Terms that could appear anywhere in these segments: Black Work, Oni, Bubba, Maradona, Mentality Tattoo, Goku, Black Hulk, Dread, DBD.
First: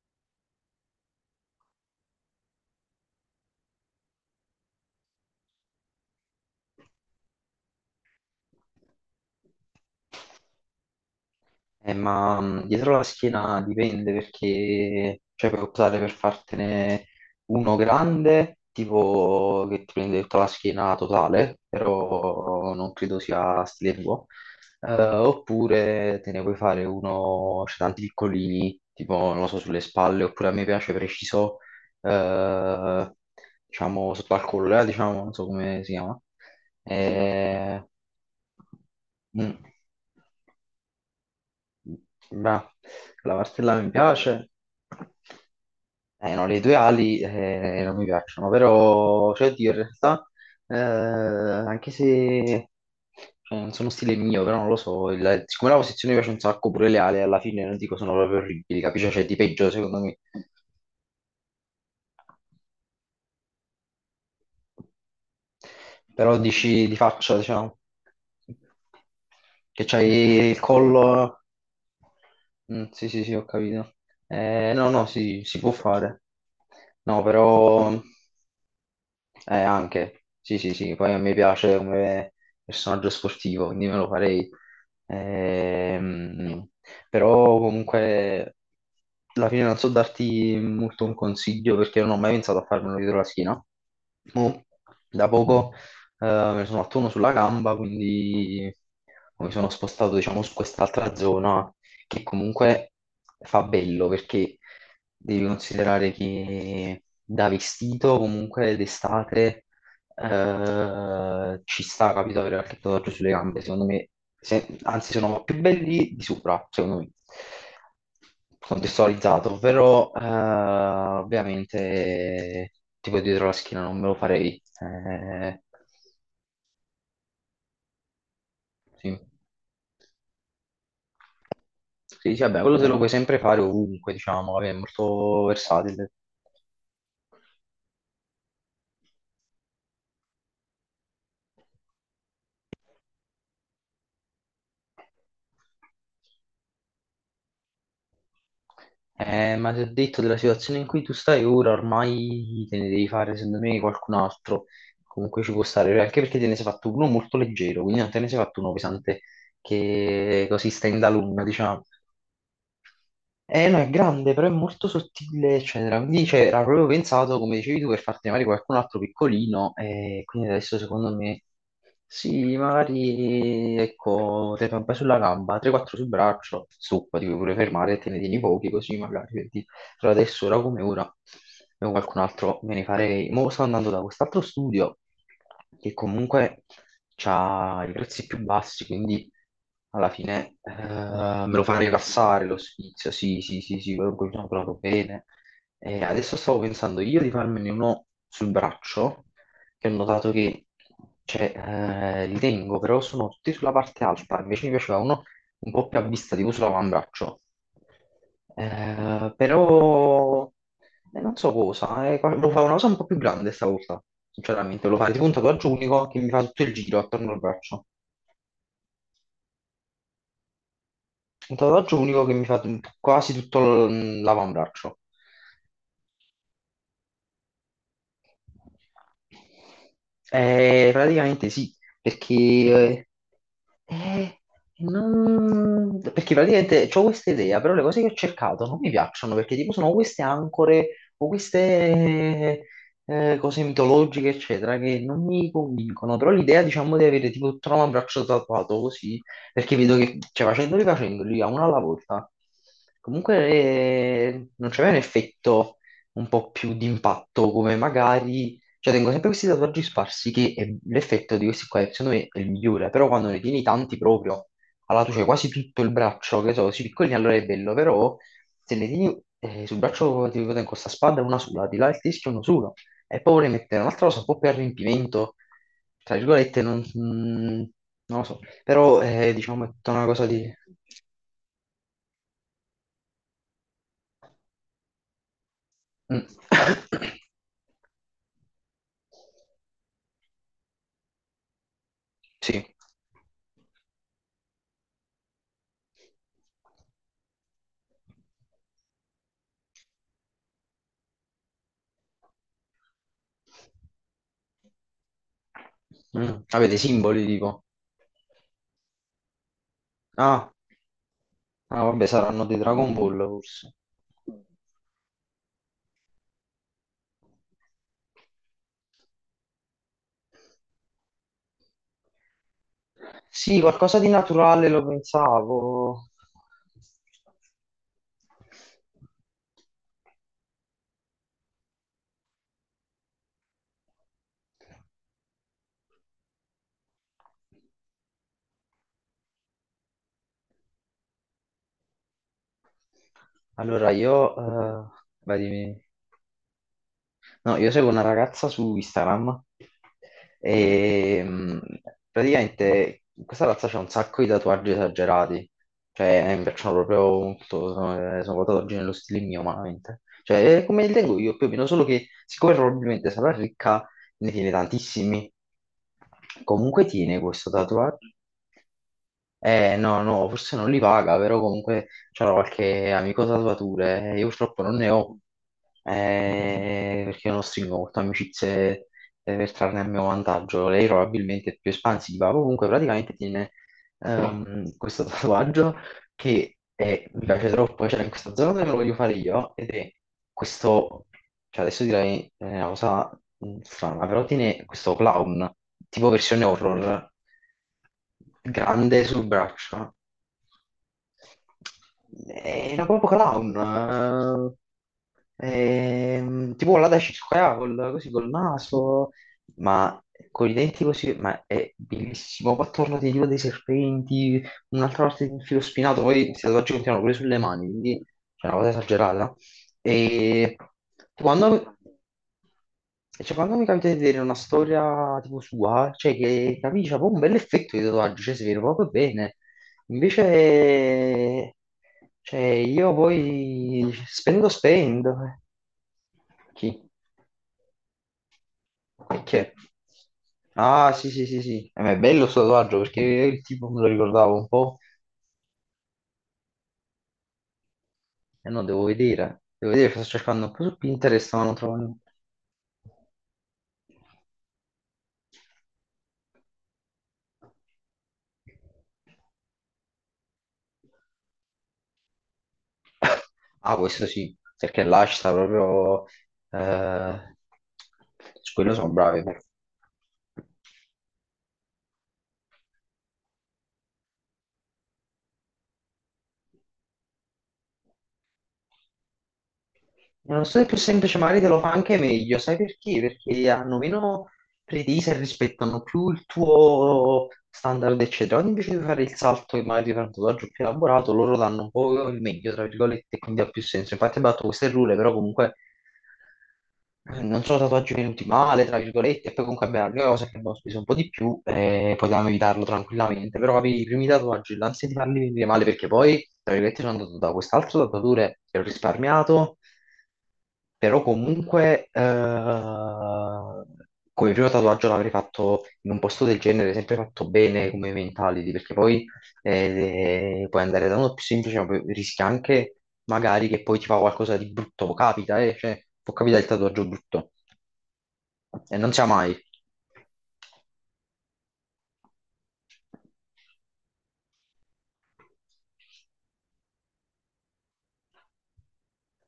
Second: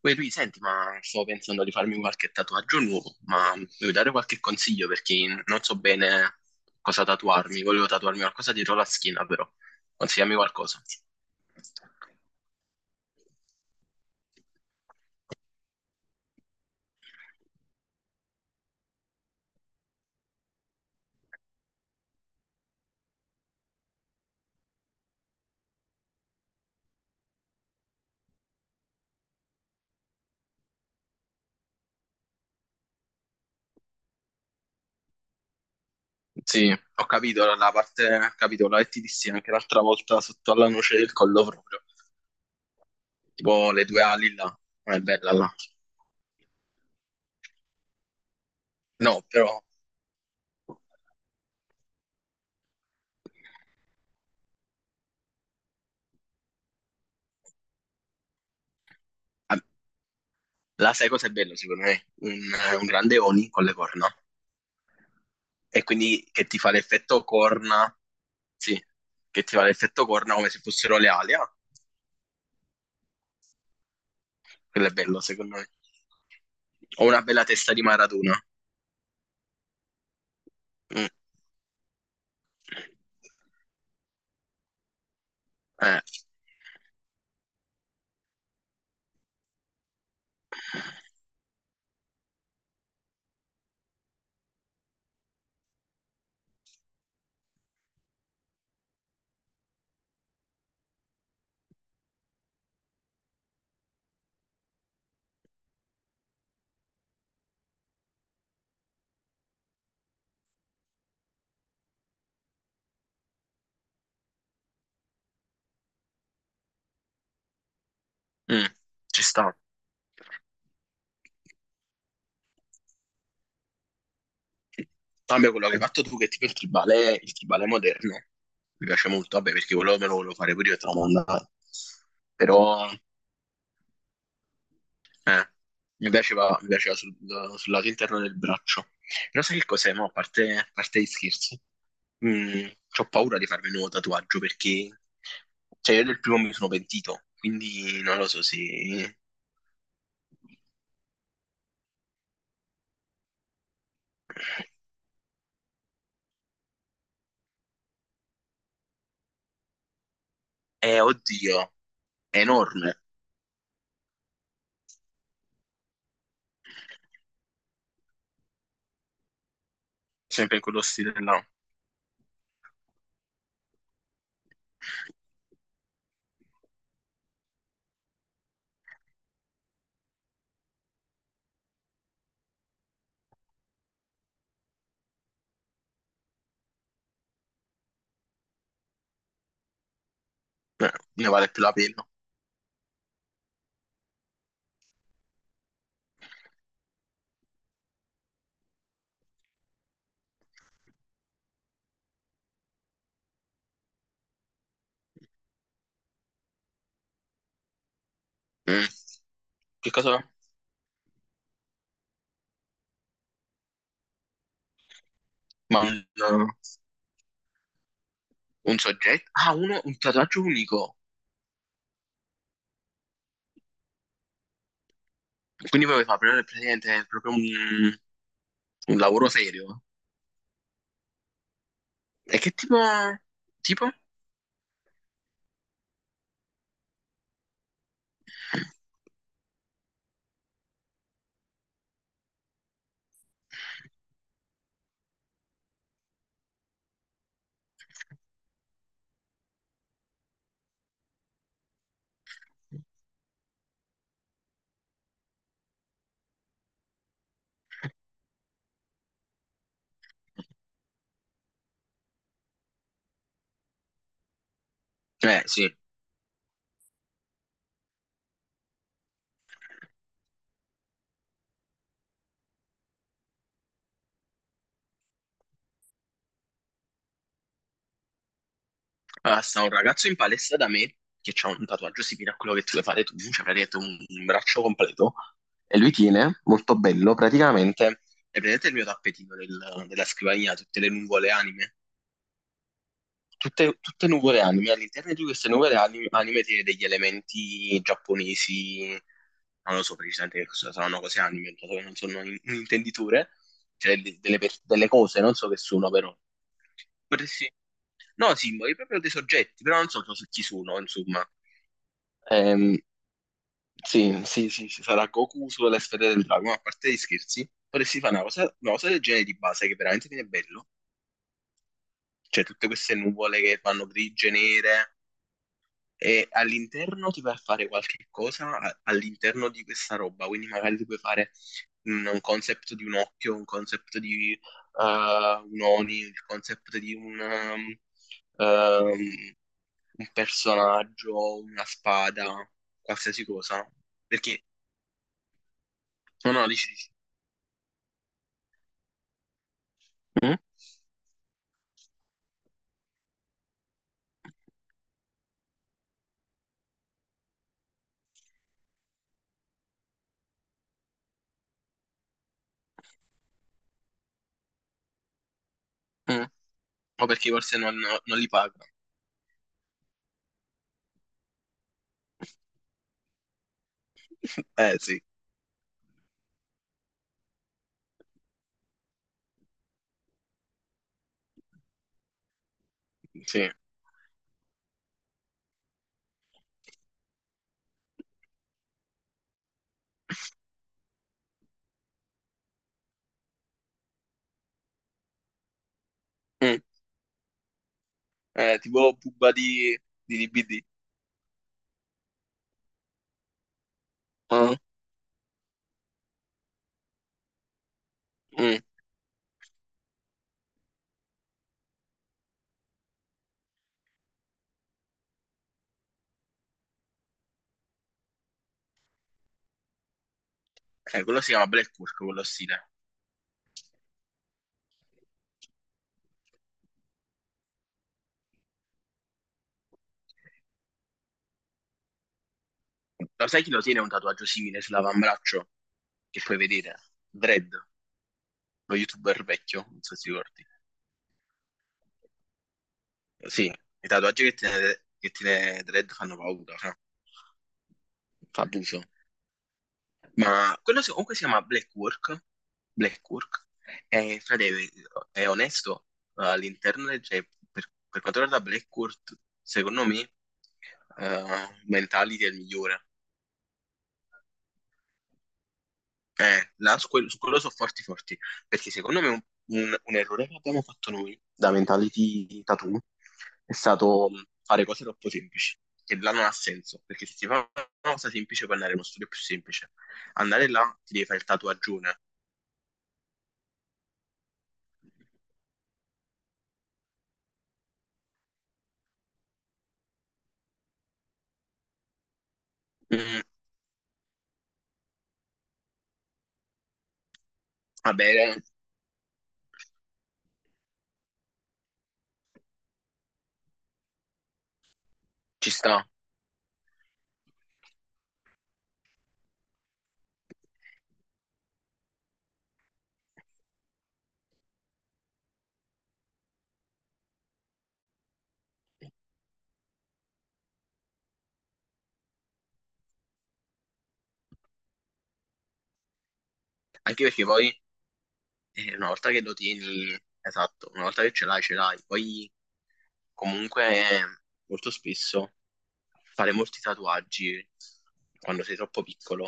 Poi lui, senti, ma sto pensando di farmi qualche tatuaggio nuovo, ma mi vuoi dare qualche consiglio perché non so bene cosa tatuarmi. Volevo tatuarmi qualcosa dietro la schiena, però. Consigliami qualcosa. Ma dietro la schiena dipende perché cioè, puoi optare per fartene uno grande, tipo che ti prende tutta la schiena totale, però non credo sia stile tuo, oppure te ne puoi fare uno, c'è tanti piccolini, tipo non lo so, sulle spalle, oppure a me piace preciso, eh, diciamo sotto al collo, diciamo, non so come si chiama. Sì, ho capito la Eh, parte, ho capito la che ti dissi anche mm. l'altra volta sotto alla noce del collo proprio. Bravo. La Tipo martella le mi due ali piace. là. Non è bella là. No, le tue ali non mi piacciono, No, però, cioè, però... oddio, in realtà, anche se cioè, non sono stile mio, però non lo so, siccome la posizione mi piace un sacco, pure le ali alla fine non dico sono proprio orribili, capisci? Cioè, di peggio, secondo me. La sai cosa è bello, secondo me? Un grande Oni con le corna. E quindi Però che ti fa dici di l'effetto faccia, diciamo, corna, sì, che ti fa che l'effetto corna c'hai come il se fossero le ali. collo... Ah, Mm, sì, sì, sì, ho capito. Quello No, è no, bello, sì, secondo si me. può fare. Ho No, una bella testa di però... Maradona. Anche, sì, sì, sì, Mm. poi a me piace come personaggio sportivo, quindi me lo farei. Eh, Ehm, Però comunque alla fine non so darti molto un consiglio perché non ho mai pensato a farmelo dietro la schiena. Mo, da poco me ne sono fatto uno sulla gamba, quindi mi sono spostato diciamo su quest'altra zona che comunque fa bello perché devi considerare che da vestito comunque d'estate ci sta, capito, avere qualche tatuaggio sulle gambe, secondo me, anzi sono più belli di sopra, secondo me, mm, Ci sta. contestualizzato, però ovviamente tipo dietro la schiena non me lo farei. Cambio quello che hai fatto tu, che tipo il tribale moderno. Mi piace Sì. molto, vabbè, perché quello me lo volevo fare pure io e te lo mandavo. Sì, sì, vabbè, quello te Però lo puoi sempre fare ovunque, diciamo, vabbè, è molto Eh, mi versatile. piaceva, mi piaceva sul lato interno del braccio. Però sai che cos'è, mo? A parte gli scherzi, mm, ho paura di farmi un nuovo tatuaggio perché, cioè, io del primo mi sono pentito, quindi non lo so se... Ma ti ho detto della situazione in cui tu stai ora, ormai te ne devi fare, secondo me, qualcun altro. Comunque ci può stare, anche perché te ne sei fatto uno molto leggero, quindi non te ne sei fatto uno pesante che così sta in dalunna, oddio, diciamo. è enorme, Eh no, è grande, però è molto sottile, eccetera. Quindi cioè, era proprio pensato, come dicevi tu, per farti magari qualcun altro piccolino, e quindi sempre in adesso quello stile secondo me là. sì, magari ecco, te ne fai un po' sulla gamba, 3-4 sul braccio, su, ti puoi pure fermare e te ne tieni pochi così magari. Però adesso, ora come ora, io qualcun altro me ne farei. Mo sto andando da quest'altro studio che comunque ha i prezzi più bassi, quindi alla fine Eh, ne vale me lo più la fa pena. rilassare lo sfizio. Sì, sì, sì, sì, quello quello sono proprio bene. E adesso stavo pensando io di farmene uno sul braccio, che ho notato che cioè, li tengo, però sono tutti sulla parte alta. Invece mi piaceva uno un po' più a vista, tipo sull'avambraccio. Mm, che cosa? Però non so cosa, lo fa una cosa un po' più grande stavolta, sinceramente, lo fa tipo un tatuaggio Ma un, unico che mi fa tutto il giro attorno al braccio, un soggetto? Ah, un tatuaggio unico. un tatuaggio unico che mi fa quasi tutto l'avambraccio. Quindi puoi fare praticamente proprio un lavoro serio? Praticamente sì, perché, E che tipo... Tipo? eh, perché praticamente ho questa idea, però le cose che ho cercato non mi piacciono perché tipo sono queste ancore o queste cose mitologiche, eccetera, che non mi convincono, però l'idea diciamo di avere tipo tutto l'avambraccio tatuato così, perché vedo che cioè, facendoli a uno alla volta, comunque non c'è un effetto un po' più di impatto, come magari... Cioè, tengo sempre questi tatuaggi sparsi che l'effetto di questi qua, secondo me, è il migliore, però quando ne tieni tanti proprio, allora tu c'hai quasi Sì. tutto il braccio, che so, così piccolini, allora è bello, però se ne tieni sul braccio, ti dico, tengo questa spada una sola, di là il teschio uno solo, e poi vorrei mettere un'altra cosa un po' più a riempimento, tra virgolette, non lo so, però Allora, sta diciamo è un tutta una ragazzo in cosa di... palestra da me che ha un tatuaggio simile a quello che tu vuoi fare tu, cioè praticamente un braccio completo, e lui Mm. tiene, molto bello, praticamente, è praticamente il mio tappetino della scrivania, tutte le nuvole anime. Sì. Tutte nuvole anime, all'interno di queste nuvole anime, anime tiene degli elementi giapponesi, non lo so precisamente che cosa saranno cose anime, non sono un intenditore, cioè delle, delle cose, non so che sono però. Mm. Avete simboli Potresti... tipo? No, simboli, proprio dei soggetti, però non so so su chi Ah, sono, insomma. Vabbè, saranno dei Ehm, Dragon Ball forse. sì, sì, sì, sì, sarà Goku sulla sfera del drago, ma a parte gli scherzi, potresti fare una cosa del genere di base che veramente viene bello. Cioè, tutte queste nuvole che Sì, fanno qualcosa di grigie, naturale lo nere, pensavo. e all'interno ti vai a fare qualche cosa all'interno di questa roba, quindi magari ti puoi fare un concept di un occhio, un concept di un Oni, il concept di ehm, un personaggio, una spada, qualsiasi cosa, no? Allora io... Perché, eh, Vai dimmi. no, no, dici, dici. No, io seguo una ragazza su Instagram Mm? e praticamente questa ragazza c'ha un sacco di tatuaggi esagerati, cioè mi piacciono proprio molto, sono tatuaggi nello stile mio, umanamente. Cioè, è come li tengo io più o meno, solo che siccome probabilmente sarà ricca, ne tiene tantissimi. Mm. Comunque O tiene perché questo forse non, no, tatuaggio, non li paga. No, no, forse non li paga, però comunque c'era qualche amico tatuatore. Io purtroppo non ne Sì, ho, perché io non stringo molto amicizie per trarne a mio vantaggio. Lei probabilmente è più espansiva. Comunque praticamente tiene sì. Questo tatuaggio che mi piace troppo, cioè in questa zona dove lo voglio fare io, ed è questo, cioè adesso direi una cosa strana, però tiene questo clown, tipo versione Mm. horror, Tipo grande sul Bubba braccio, di DBD. era proprio clown, Mm. Tipo là da Circa, così col Mm. naso, ma con i denti così, ma è bellissimo, poi attorno di giro dei serpenti, un'altra parte di un filo spinato, poi si continuano pure sulle mani, quindi c'è una cosa esagerata. E Quello si chiama Black quando, Hulk, quello stile. cioè, quando mi capita di vedere una storia tipo sua, cioè che capisci, c'ha proprio un bell'effetto di tatuaggio, cioè si vede proprio bene. Invece, cioè, io Lo sai chi lo tiene un poi tatuaggio spendo, simile spendo. Sull'avambraccio? Che puoi Chi? vedere? Dread, lo youtuber Perché? vecchio, non so se ti ricordi. Ah, sì, sì, sì, sì. Ma è bello sto tatuaggio perché il Sì, tipo me lo i tatuaggi ricordavo un po'. Che tiene Dread fanno paura, fra. Fa Eh no, abuso. devo vedere. Devo vedere, sto cercando un Ma po' su comunque si Pinterest, chiama ma non Black trovo niente. Work. Black Work. E, frate, è onesto, all'interno, cioè, per quanto riguarda Black Work, secondo me, Mentality è il migliore. Ah, questo sì, perché là ci sta proprio... Là su eh, quello sono forti forti, Su perché quello sono secondo me un, bravi. un errore che abbiamo fatto noi da Mentality Tattoo è stato mm, fare cose troppo semplici, che là non ha senso, perché se si fa una cosa semplice puoi andare in uno studio più semplice. Non Andare so se là è più ti devi semplice, fare il magari te lo fa anche tatuaggione. meglio. Sai perché? Perché hanno meno pretese e rispettano più il tuo standard, eccetera. Quando invece di fare il salto e magari di fare un tatuaggio più elaborato, loro danno un po' il meglio, tra virgolette, e quindi ha più senso. Infatti ho fatto questo errore, però comunque non sono tatuaggi Vabbè, venuti male, tra virgolette, e poi comunque abbiamo la cosa che abbiamo speso un po' di più e potevamo evitarlo tranquillamente, però avevi i primi tatuaggi, l'ansia di farli venire ci male perché sta. poi, tra virgolette, sono andato da quest'altro tatuatore che ho risparmiato però comunque, come primo tatuaggio l'avrei fatto in un posto del genere, sempre fatto bene come mentality, perché poi puoi andare da uno più semplice, ma poi rischia anche magari che poi ti fa qualcosa di brutto, capita, cioè, può capitare il tatuaggio Anche perché brutto, poi e una non sia volta che mai. lo tieni, esatto, una volta che ce l'hai, ce l'hai. Poi comunque eh, molto spesso fare molti tatuaggi quando sei troppo piccolo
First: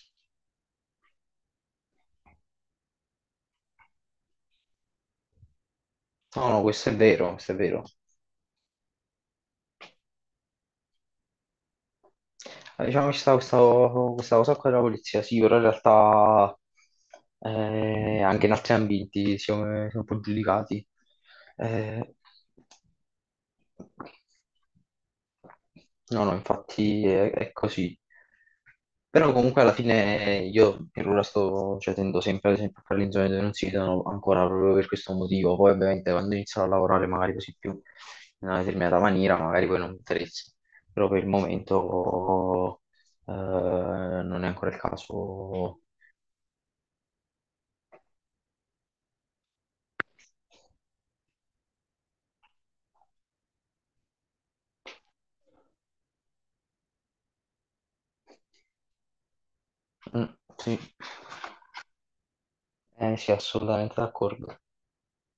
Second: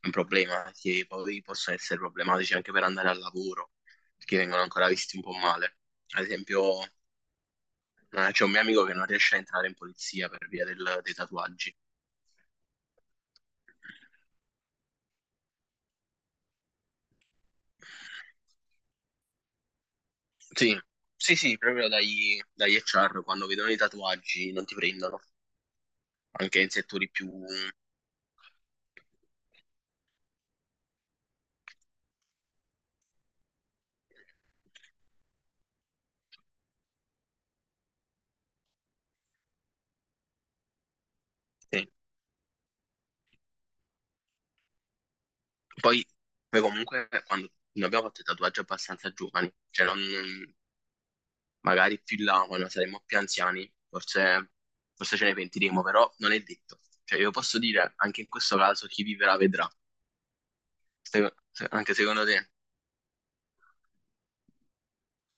è un problema, che poi possono essere problematici anche per andare al lavoro, perché vengono ancora visti un po' male. Ad No, no, esempio, questo è vero, questo è vero. C'è un mio amico che non riesce a entrare in polizia per via dei tatuaggi. Ah, diciamo che ci sta questa cosa qua della polizia, sì, però in realtà anche in altri ambiti siamo un po' Sì, giudicati. sì, sì, proprio Eh, dagli, dagli HR quando vedono i tatuaggi non ti prendono, no, no, anche in infatti settori più... è così. Però comunque alla fine io per ora sto, cioè, tendo sempre ad esempio a fare le zone dove non si vedono ancora proprio per questo motivo. Poi ovviamente quando inizierò a lavorare magari così più in una determinata maniera, magari poi non mi interessa però per il Sì. momento non è ancora il caso. Poi, poi comunque quando noi abbiamo fatto i tatuaggi abbastanza giovani, magari più in là quando saremo più anziani, forse, forse ce ne pentiremo, però non è detto. Cioè io posso dire, anche in questo caso, chi vivrà vedrà, Mm, sì, anche secondo te. eh, sì, assolutamente d'accordo.